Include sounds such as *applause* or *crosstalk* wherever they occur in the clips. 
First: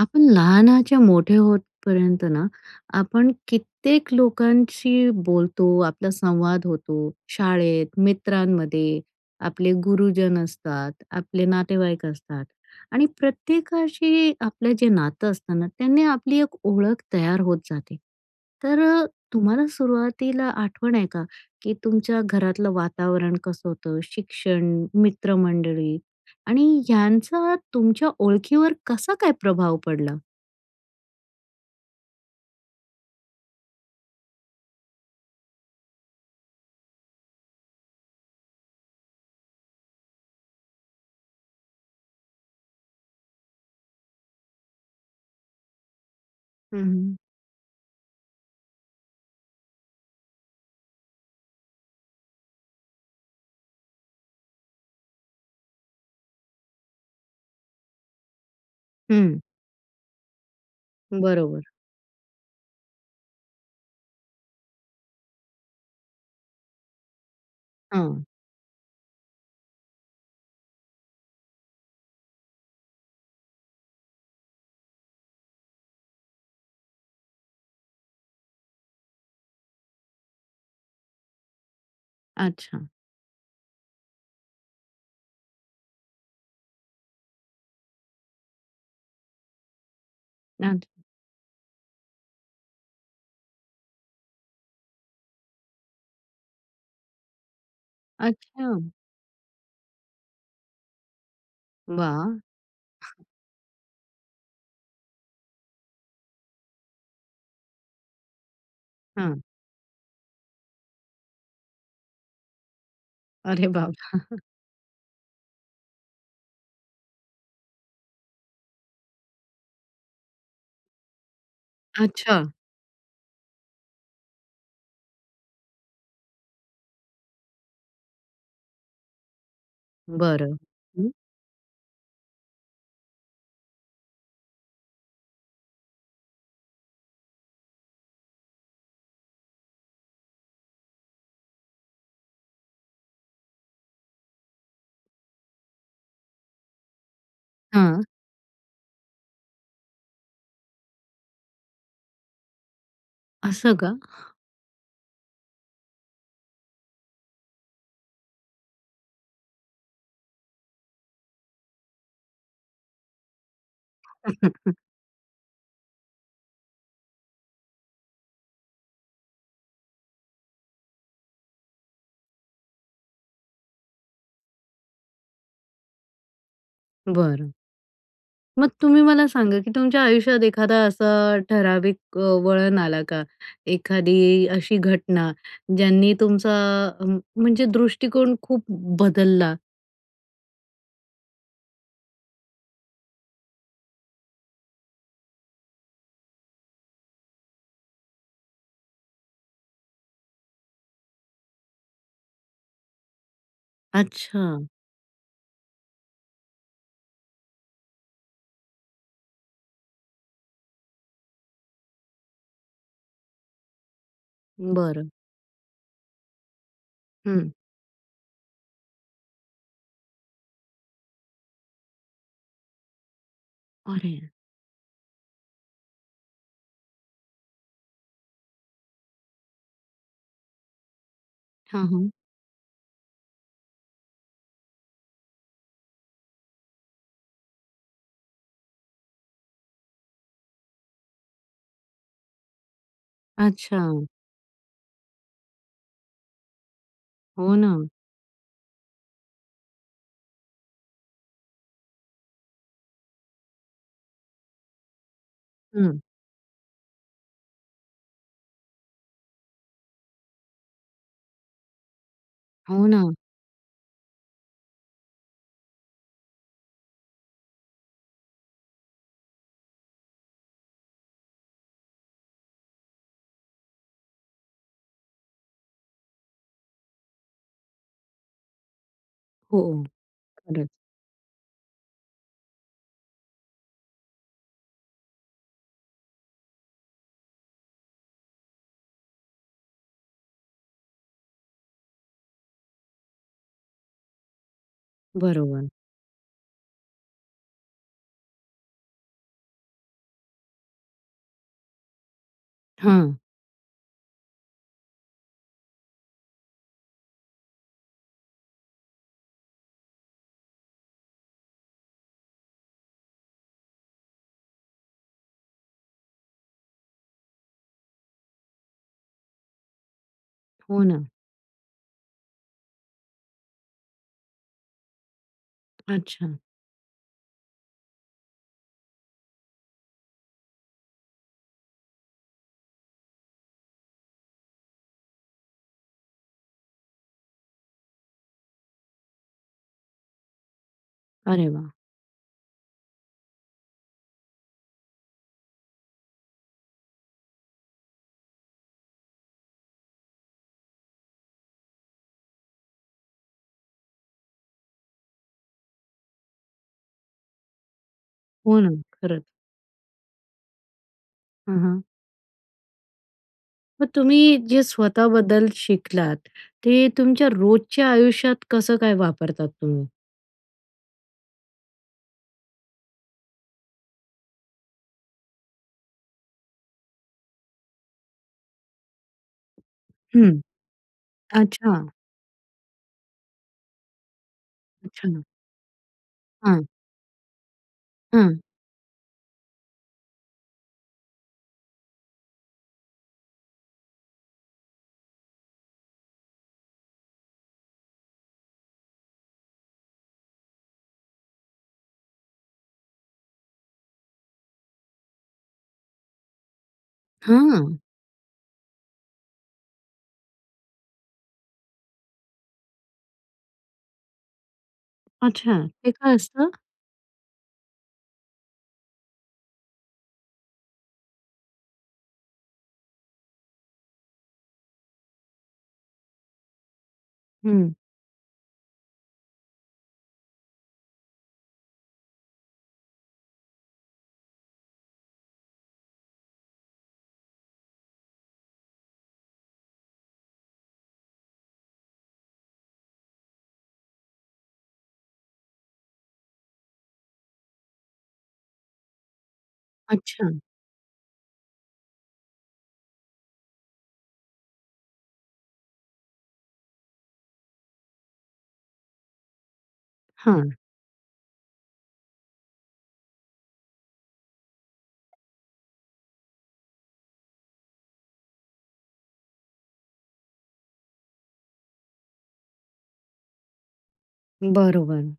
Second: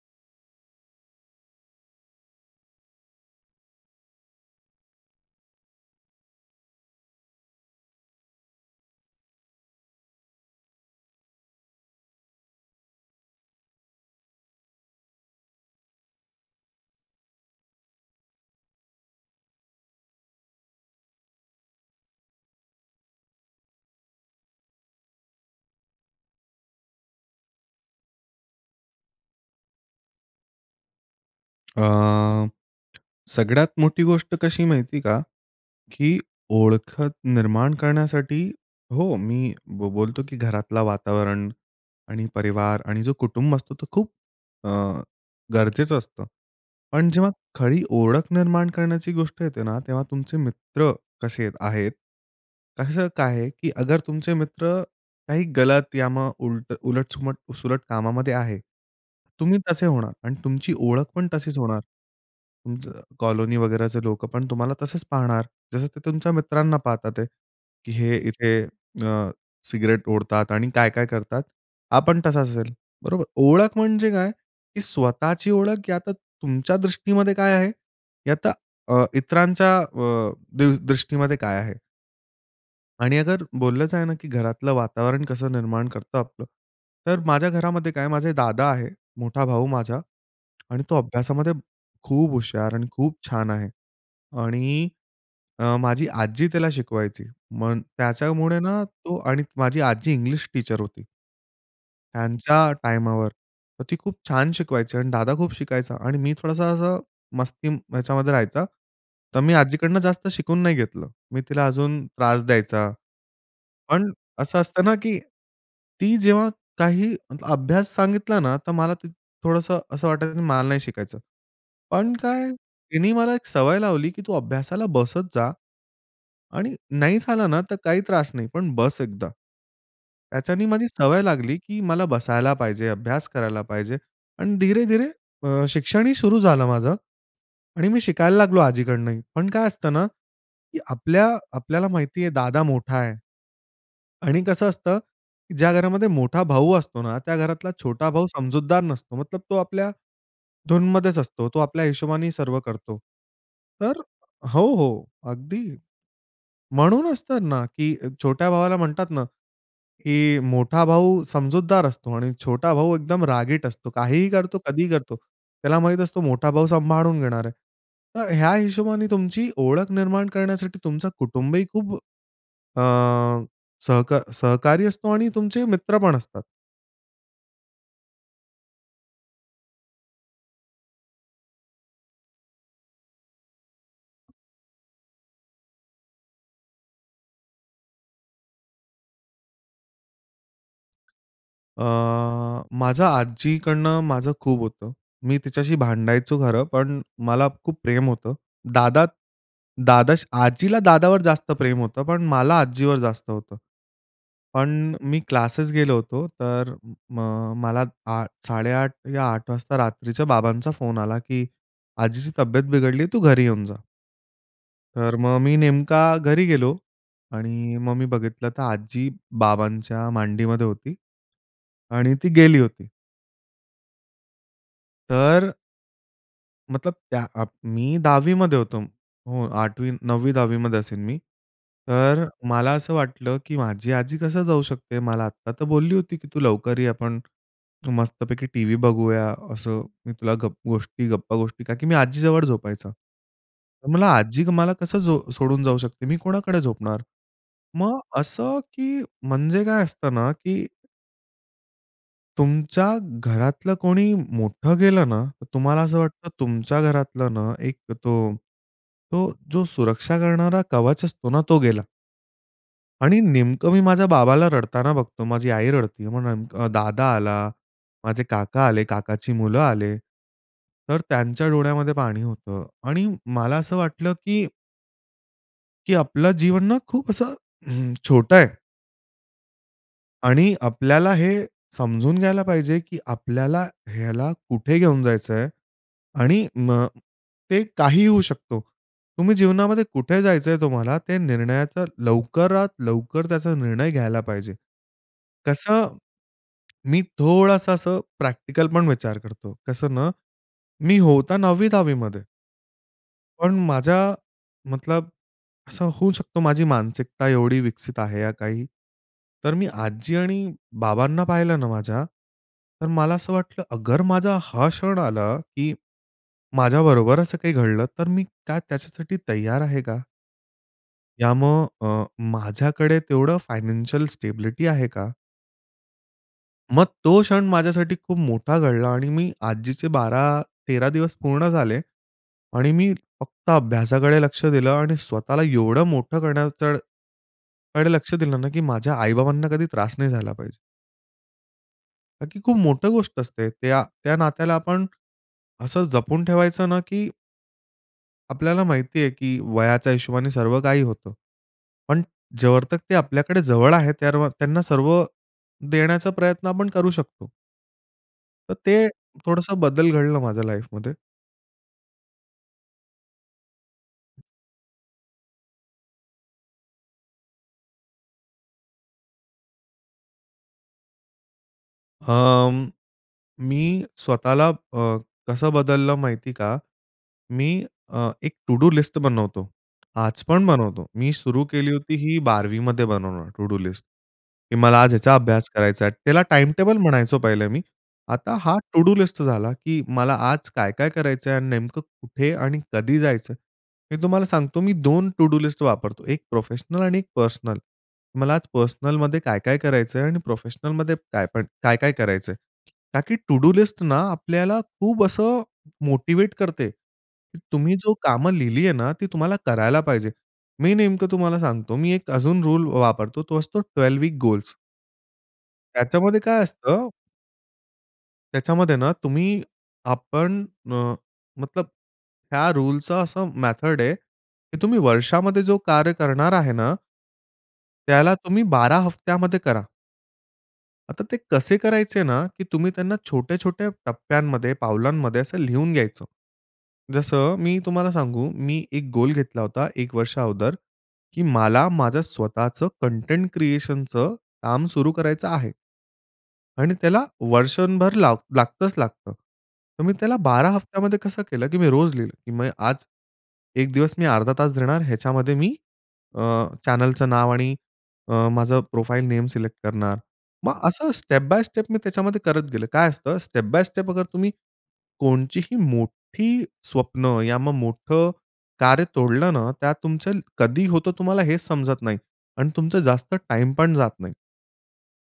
आपण लहानाच्या मोठे होतपर्यंत ना, आपण कित्येक लोकांशी बोलतो, आपला संवाद होतो. शाळेत, मित्रांमध्ये आपले गुरुजन असतात, आपले नातेवाईक असतात. आणि प्रत्येकाशी आपलं जे नातं असतं ना, त्यांनी आपली एक ओळख तयार होत जाते. तर अ, तुम्हाला सुरुवातीला आठवण आहे का? की तुमच्या घरातलं वातावरण कसं होतं, शिक्षण, मित्रमंडळी आणि ह्यांचा तुमच्या ओळखीवर कसा काय प्रभाव पडला? अ, सगळ्यात मोठी गोष्ट कशी माहिती आहे का, की ओळखत निर्माण करण्यासाठी हो, मी ब बोलतो की घरातला वातावरण आणि परिवार आणि जो कुटुंब असतो तो खूप अ, गरजेचं असतं. हं, पण हं. जेव्हा खरी ओळख निर्माण करण्याची गोष्ट येते ना, तेव्हा तुमचे मित्र कसे अ, आहेत? कसं काय आहे, की अगर तुमचे मित्र काही गलत या मग उलटं उलट-सुलट- सुलट कामामध्ये आहे, हं. तुम्ही तसे होणार आणि तुमची ओळख पण तशीच बरोबर. होणार. तुमचं कॉलोनी वगैरेचे लोकं पण तुम्हाला तसेच पाहणार. जसं ते तुमच्या मित्रांना पाहतात आहेत, की हे हां. इथे अ, सिगारेट ओढतात आणि काय-काय करतात. हा पण तसा असेल, बरोबर? ओळख म्हणजे काय, की स्वतःची ओळख या तर तुमच्या दृष्टीमध्ये काय आहे, या तर अ, इतरांच्या अ, दृ दृष्टीमध्ये काय आहे? अच्छा. आणि अगर बोललंच आहे ना की घरातलं वातावरण कसं निर्माण करतं आपलं. तर माझ्या घरामध्ये काय माझे दादा आहे, मोठा भाऊ माझा आणि तो *unintelligible* अभ्यासामध्ये खूप हुशार आणि खूप छान आहे. आणि अ, माझी आजी त्याला शिकवायची, मग त्याच्यामुळे अच्छा. ना तो आणि माझी आजी इंग्लिश टीचर होती वाह! त्यांच्या टायमावर. तर ती खूप छान शिकवायची आणि दादा खूप शिकायचा आणि मी थोडासा असा मस्ती ह्याच्यामध्ये राहायचा. हं. मी आजीकडनं जास्त शिकून नाही घेतलं. मी तिला अजून त्रास द्यायचा. अरे पण बाबा! असं असतं ना की ती जेव्हा काही मतलब अभ्यास सांगितला ना, तर मला ते थोडंसं असं वाटायचं की मला नाही शिकायचं. पण काय? अच्छा. तिने मला एक सवय लावली की तू अभ्यासाला बसत जा आणि नाही झाला ना, तर काही त्रास नाही, पण बस एकदा. बरं. त्याच्यानी माझी हं. सवय लागली की मला बसायला पाहिजे, अभ्यास करायला पाहिजे आणि धीरे-धीरे अ, शिक्षण ही सुरू झालं माझं आणि मी शिकायला लागलो आजीकडनं ही. पण काय असतं ना की आपल्या आपल्याला माहिती आहे दादा मोठा आहे आणि कसं असतं की ज्या घरामध्ये मोठा भाऊ असतो ना, त्या घरातला हं. छोटा भाऊ समजूतदार नसतो, मतलब तो आपल्या धूनमध्येच असतो. तो आपल्या हिशोबाने सर्व करतो. असं का? तर *chuckles* हो, हो, अगदी. म्हणूनच तर ना की अ, छोट्या भावाला म्हणतात ना की मोठा भाऊ समजूतदार असतो आणि छोटा भाऊ एकदम रागीट असतो, काहीही करतो, *chuckles* कधीही करतो. त्याला माहीत असतो, मोठा भाऊ सांभाळून घेणार आहे. तर ह्या हिशोबाने तुमची ओळख निर्माण करण्यासाठी तुमचं कुटुंब ही खूप अ, सहका सहकारी असतो आणि तुमचे मित्र पण असतात. बरं. मग तुम्ही मला सांगा, की तुमच्या आयुष्यात एखादा असा ठराविक अ, वळण आला का? एखादी अशी घटना, ज्यांनी तुमचा अ, म म्हणजे दृष्टिकोन खूप बदलला? अ, माझं आज्जीकडनं माझं खूप होतं. मी तिच्याशी भांडायचो खरं, पण मला खूप प्रेम होतं, दादा, दादा आजीला दादावर जास्त प्रेम होतं, पण मला आजीवर जास्त होतं. अच्छा. पण अ, मी क्लासेस गेलो होतो, तर म मला आ 8:30 या 8:00 वाजता रात्रीच्या बाबांचा फोन आला, की "आजीची तब्येत बिघडली, तू घरी येऊन जा." बरं. तर मग मी नेमका घरी गेलो हं. आणि मग मी बघितलं, तर आजी बाबांच्या मांडीमध्ये होती. आणि ती गेली होती. अरे! तर मतलब त्या अ, मी 10वीमध्ये होतो. हो, 8वी 9वी-10वीमध्ये असेन मी, हां, हां. तर अ, मला असं वाटलं, की माझी आजी कसं जाऊ शकते, मला आत्ता तर बोलली होती की "तू लवकर ये, आपण मस्तपैकी टीव्ही बघूया" असं, "मी तुला गप गोष्टी, गप्पा-गोष्टी" का की मी आजी जवळ झोपायचा, तर अच्छा. मला आजी मला कसं जो सोडून जाऊ शकते? मी कोणाकडे झोपणार? हो, ना. मग अ, असं की म्हणजे काय असतं ना, की तुमच्या घरातलं कोणी मोठं गेलं ना, तुम्हाला असं हं. वाटतं तुमच्या घरातलं ना, एक तो तो जो सुरक्षा करणारा कवच असतो ना, तो गेला. हो ना. आणि नेमकं मी माझ्या बाबाला रडताना बघतो. माझी आई रडती आहे. मग नेमकं अ, दादा आला, माझे काका आले, काकाची मुलं आले. तर त्यांच्या डोळ्यामध्ये पाणी होतं आणि मला असं वाटलं की की आपलं जीवन ना, खूप असं हं, छोटं आहे. हो. आणि खरंच. आपल्याला हे समजून घ्यायला पाहिजे, की आपल्याला ह्याला कुठे घेऊन जायचं आहे आणि मग ते काहीही होऊ शकतो. तुम्ही जीवनामध्ये कुठे जायचं आहे तुम्हाला, ते निर्णयाचा लवकरात लवकर त्याचा निर्णय घ्यायला पाहिजे. बरोबर. कसं, मी थोडंसं असं प्रॅक्टिकल पण विचार करतो. कसं ना, मी होतो 9वी-10वीमध्ये हां. पण माझ्या मतलब असं होऊ शकतो माझी मानसिकता एवढी विकसित आहे, या काही, तर मी आजी आणि बाबांना पाहिलं ना माझ्या, तर मला असं वाटलं अगर माझा हा क्षण आला, की माझ्याबरोबर असं काही घडलं. तर मी काय त्याच्यासाठी तयार आहे का? हो ना. यामुळे अ, माझ्याकडे तेवढं फायनान्शियल स्टॅबिलिटी आहे का? अच्छा. मग तो क्षण माझ्यासाठी खूप मोठा घडला आणि मी आजीचे 12-13 दिवस पूर्ण झाले आणि मी फक्त अभ्यासाकडे लक्ष दिलं आणि स्वतःला एवढं मोठं करण्याकडं कडे, लक्ष दिलं ना की माझ्या आई-बाबांना कधी त्रास नाही झाला पाहिजे. अरे वाह! का की खूप मोठं गोष्ट असते. त्या, त्या, नात्याला आपण असं जपून ठेवायचं ना की आपल्याला माहिती आहे, की वयाच्या हिशोबाने सर्व काही होतं. पण जोवर ते आपल्याकडे जवळ आहेत, तोवर त्यांना सर्व देण्याचा प्रयत्न आपण करू शकतो. तर हो ना. ते खरंच. थोडंसं बदल घडला माझ्या लाईफमध्ये. हं, हं. मग तुम्ही जे स्वतःबद्दल शिकलात ते तुमच्या रोजच्या आयुष्यात कसं काय वापरतात तुम्ही? अं, मी स्वतःला अ, कसं बदललं माहिती आहे का? मी अ, एक टु-डू लिस्ट बनवतो. आज हं. पण बनवतो. मी सुरु केली अच्छा. होती ही 12वीमध्ये बनवणं टु-डू लिस्ट की मला आज याचा अचानक अभ्यास करायचा आहे. त्याला टाइम हं. टेबल म्हणायचो पहिलं मी. आता हं. हा टु-डू लिस्ट झाला की मला आज काय-काय करायचं आहे? आणि नेमकं कुठे आणि कधी जायचंय? मी तुम्हाला सांगतो मी 2 टु-डू लिस्ट वापरतो. एक प्रोफेशनल आणि एक पर्सनल. मला आज पर्सनलमध्ये काय-काय करायचंय? आणि प्रोफेशनलमध्ये काय पण काय-काय करायचंय? का की टु-डू लिस्ट ना, आपल्याला खूप असं मोटिवेट करते की हं. तुम्ही अ. जो कामं लिहिली आहे ना ती तुम्हाला करायला पाहिजे. मी नेमकं तुम्हाला सांगतो मी एक अजून रूल वापरतो तो असतो 12 वीक गोल. अच्छा. ते काय त्याच्यामध्ये काय असतं? असतं त्याच्यामध्ये ना तुम्ही, आपण अ, मतलब या रूलचं असं मेथड आहे की तुम्ही वर्षामध्ये जो कार्य करणार आहे ना हं. त्याला तुम्ही 12 हफ्त्यामध्ये करा. आता ते कसे करायचे ना की तुम्ही त्यांना छोट्या-छोट्या टप्प्यांमध्ये, पावलांमध्ये असं लिहून घ्यायचं. जसं मी तुम्हाला सांगू, मी एक गोल घेतला होता, एक वर्षा अगोदर की मला माझं स्वतःचं कंटेंट क्रिएशनचं काम सुरू करायचं आहे. आणि त्याला वर्षभर ला लागतंच लागतं. तर मी त्याला अच्छा. 12 हप्त्यामध्ये कसं केलं? की मी रोज लिहिलं की म्हणजे आज 1 दिवस मी अर्धा तास देणार, ह्याच्यामध्ये मी अ, चॅनेलचं नाव आणि अ, माझं प्रोफाइल नेम सिलेक्ट करणार. हां. मग असं स्टेप बाय स्टेप मी त्याच्यामध्ये करत गेलो. काय असतं स्टेप बाय स्टेप अगर तुम्ही कोणची ही मोठी स्वप्न, या मग मोठं कार्य तोडलं ना, त्यात तुमचं *unintelligible* कधी होतं तुम्हाला हेच समजत नाही आणि तुमचं जास्त टाईम पण जात नाही. बरोबर.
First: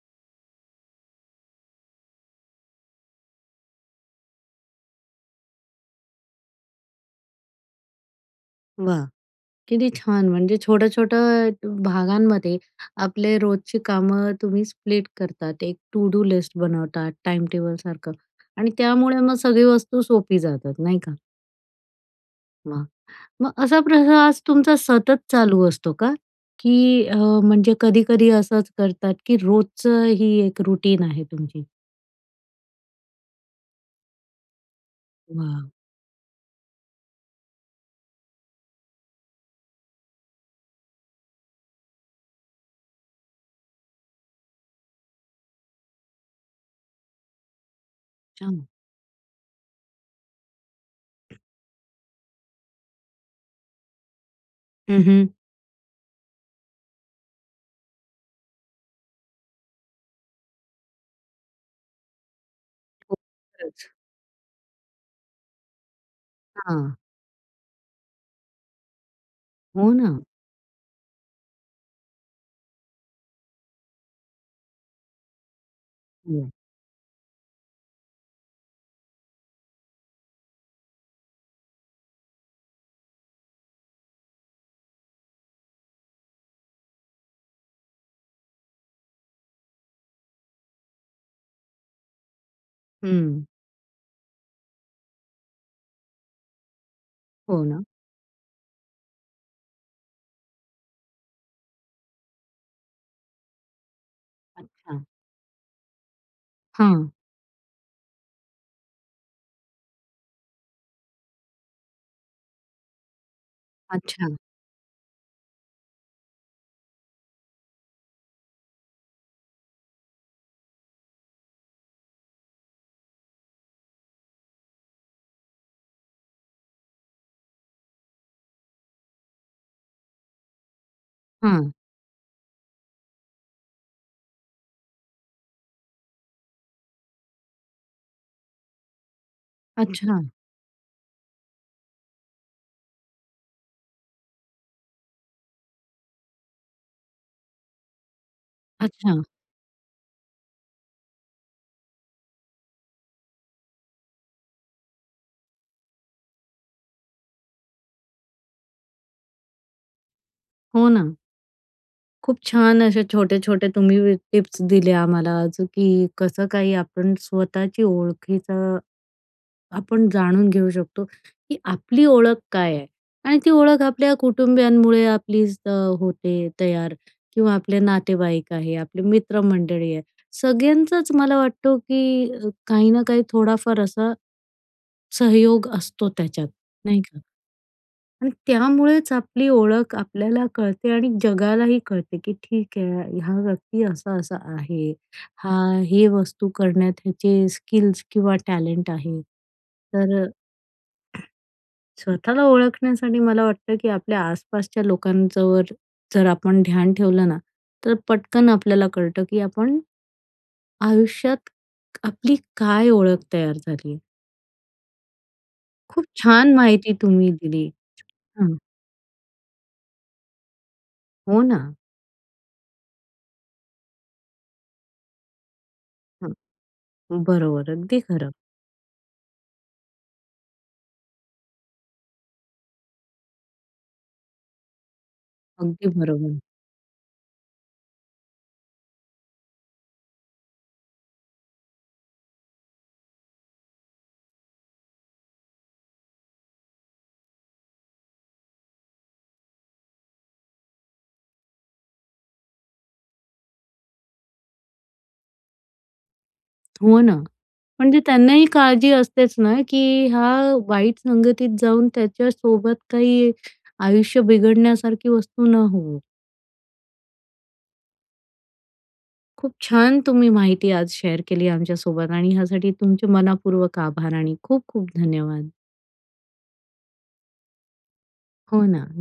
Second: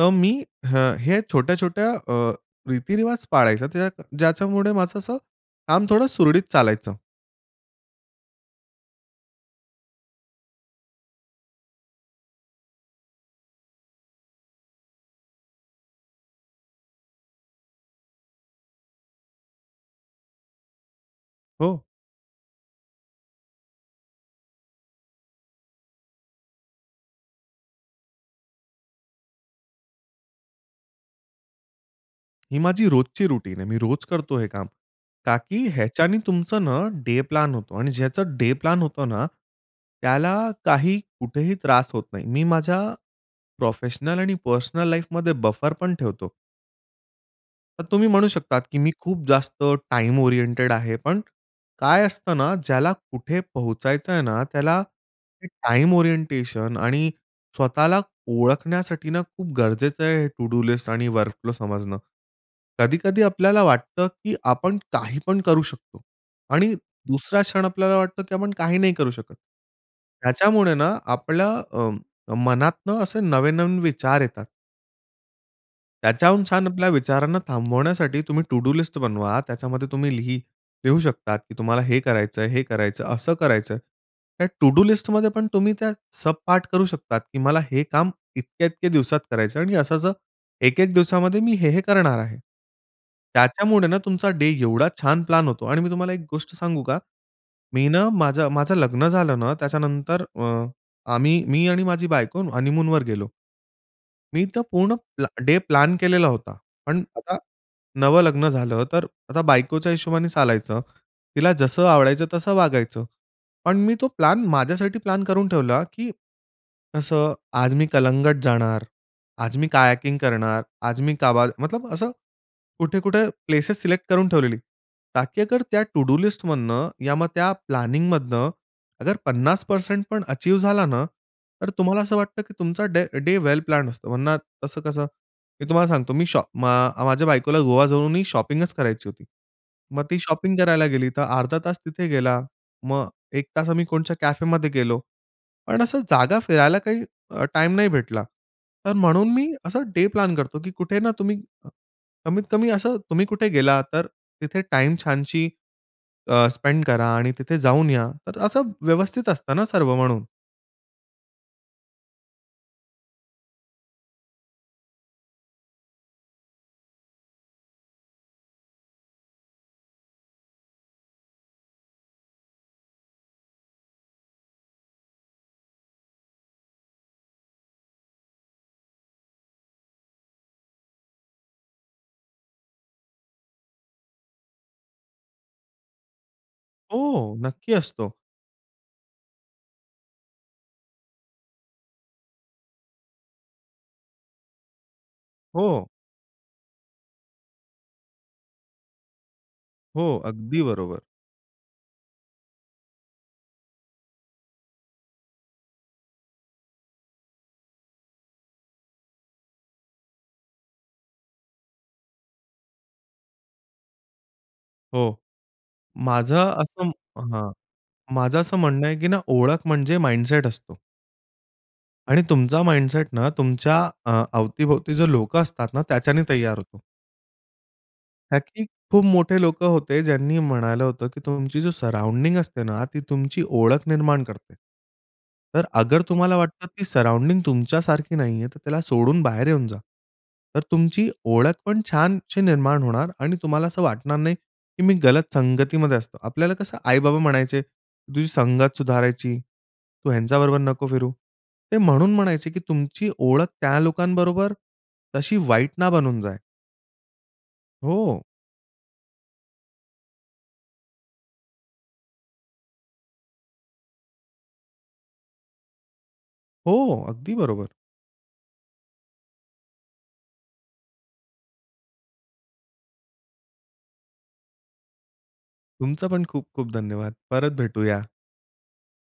तर मी ह हे छोट्या-छोट्या अ, रीतिरिवाज पाळायचा त्याच ज्याच्यामुळे माझं असं काम थोडं सुरळीत चालायचं. वाह! किती छान! म्हणजे छोटं-छोटं भ भागांमध्ये, आपले रोजची कामं तुम्ही स्प्लिट करतात. एक टू-डू लिस्ट बनवतात, टाईमटेबलसारखं आणि त्यामुळे मग सगळी वस्तू सोपी जातात, नाही का? हो. वाह! मग असा प्रयास तुमचा सतत चालू असतो का? की अ, म्हणजे कधी-कधी असंच करतात की रोजचं ही एक रूटीन आहे तुमची? ही माझी रोजची रुटीन आहे. मी रोज करतो हे काम, का की वाह! ह्याच्याने तुमचं ना, डे प्लान होतो आणि ज्याचं डे प्लान होतो ना, त्याला काही कुठेही त्रास होत नाही. मी माझ्या प्रोफेशनल आणि पर्सनल लाईफमध्ये बफर पण ठेवतो. तर तुम्ही म्हणू शकता छान. की मी खूप जास्त टाईम ओरिएंटेड आहे, पण काय असतं ना, ज्याला कुठे पोहचायचं आहे ना, त्याला हं, हं. ते टाईम ओरिएंटेशन आणि स्वतःला ओळखण्यासाठी ना, खूप गरजेचं आहे हे टू-डू लिस्ट आणि वर्क फ्लो समजणं. हो. कधी-कधी आपल्याला खरंच. वाटतं की आपण काही पण करू शकतो आणि हां. दुसरा क्षण आपल्याला वाटतं की आपण काही नाही करू शकत. हो ना. त्याच्यामुळे ना आपल्या अ, अ, मनातनं असे नवनवीन विचार येतात. त्याच्याहून *unintelligible* छान आपल्या विचारांना थांबवण्यासाठी तुम्ही टू-डू लिस्ट बनवा, त्याच्यामध्ये तुम्ही लिह लिहू शकतात की तुम्हाला हे करायचंय, हे करायचं, असं करायचं. त्या टू-डू लिस्टमध्ये पण तुम्ही त्या सबपार्ट करू शकता की मला हे काम इतक्या-इतक्या दिवसात करायचं आणि असं असं एक एक दिवसामध्ये मी हे-हे करणार आहे. हम्म. त्याच्यामुळे ना तुमचा डे एवढा छान प्लान होतो आणि मी तुम्हाला एक गोष्ट सांगू का, हो ना. मी ना माझं, माझं लग्न झालं ना, त्याच्यानंतर अ, आम्ही मी आणि माझी बायको हनीमूनवर गेलो. मी तर पूर्ण अच्छा. प्लॅ डे प्लॅन केलेला होता. पण हां. आता नवं लग्न झालं तर आता बायकोच्या हिशोबाने चालायचं, तिला जसं आवडायचं तसं वागायचं. पण मी तो अच्छा प्लॅन माझ्यासाठी प्लॅन करून ठेवला की असं आज मी कलंगट जाणार, आज मी कयाकिंग करणार, आज मी काबाद मतलब असं कुठे-कुठे प्लेसेस सिलेक्ट करून ठेवलेली, ताकी अगर त्या टू-डू लिस्टमधनं, या मग त्या प्लॅनिंगमधनं अगर 50% पण अचीव्ह झालं ना, तर हां. तुम्हाला असं वाटतं की तुमचा डे डे वेल प्लॅन्ड असतो. वरना तसं कसं मी तुम्हाला सांगतो, मी शॉ अ, माझ्या बायकोला गोवा जाऊनही शॉपिंगच करायची होती. मग ती अच्छा. शॉपिंग करायला गेली तर अर्धा तास तिथे गेला, मग 1 तास आम्ही कोणत्या कॅफेमध्ये गेलो. पण असं जागा फिरायला काही अ, टाईम नाही भेटला. तर अच्छा. म्हणून मी अ, डे प्लॅन करतो की कुठे ना तुम्ही कमीत कमी असं तुम्ही कुठे गेला तर तिथे टाईम छानसी अ, स्पेंड करा आणि तिथे जाऊन या, तर असं व्यवस्थित असतं ना सर्व म्हणून. हो, ना. खूप छान असे छोटे-छोटे तुम्ही वी टिप्स दिले आम्हाला आज, की कसं काही आपण स्वतःची ओळखीचा, आपण जाणून घेऊ शकतो, की आपली ओळख काय आहे. आणि ती ओळख आपल्या कुटुंबीयांमुळे आपलीच अ, होते तयार किंवा आपले नातेवाईक आहे, आपले मित्रमंडळी आहे, सगळ्यांचंच मला वाटतो, की काही ना काही थोडाफार असा सहयोग असतो, त्याच्यात नाही का? हो, नक्की असतो. आणि त्यामुळेच आपली ओळख आपल्याला कळते आणि जगालाही कळते, की ठीक आहे, हा व्यक्ती असा-असा आहे, हा हो. हे वस्तू करण्यात याचे स्किल्स किंवा टॅलेंट आहे. हो, तर अ अगदी बरोबर. स्वतःला ओळखण्यासाठी मला वाटतं की आपल्या आसपासच्या लोकांच्यावर जर आपण ध्यान ठेवलं ना, तर पटकन आपल्याला कळतं, की आपण आयुष्यात आपली काय ओळख तयार झाली आहे. हो. खूप माझं छान असं माहिती तुम्ही हां, दिली. माझं हां. असं म्हणणं आहे, की ना ओळख म्हणजे माइंडसेट असतो. हो, ना. आणि तुमचा माइंडसेट ना, तुमच्या अ, अवती-भोवती जे लोकं असतात ना, त्याच्याने हां. तैयार होतो. बरोबर, अगदी खरं. कारण की खूप मोठे लोकं होते, ज्यांनी म्हणालं होतं, की तुमची जी सराऊंडिंग असते ना, ती तुमची ओळख निर्माण करते. तर अगदी अगर तुम्हाला बरोबर. वाटतं ती सराऊंडिंग तुमच्यासारखी नाहीये, तर त्याला सोडून बाहेर येऊन जा. तर तुमची ओळखपण छानशी निर्माण होणार आणि तुम्हाला असं वाटणार नाही, की मी गलत संगतीमध्ये असतो. आपल्याला कसं आई-बाबा म्हणायचे तुझी संगत सुधारायची, तू ह्यांच्याबरोबर नको फिरू. ते म्हणून म्हणायचे, की तुमची ओळख त्या लोकांबरोबर तशी वाईट ना बनून जाय. हो, ना, म्हणजे हो. त्यांनाही काळजी असतेच ना, की हा वाईट संगतीत जाऊन, त्याच्यासोबत काही आयुष्य बिघडण्यासारखी वस्तू न होवो. हो, अगदी बरोबर. खूप छान तुम्ही माहिती आज शेअर केली आमच्या सोबत. आणि ह्यासाठी तुमचे मनःपूर्वक आभार आणि खूप-खूप धन्यवाद. तुमचं पण खूप-खूप धन्यवाद. परत भेटूया. हो, ना. न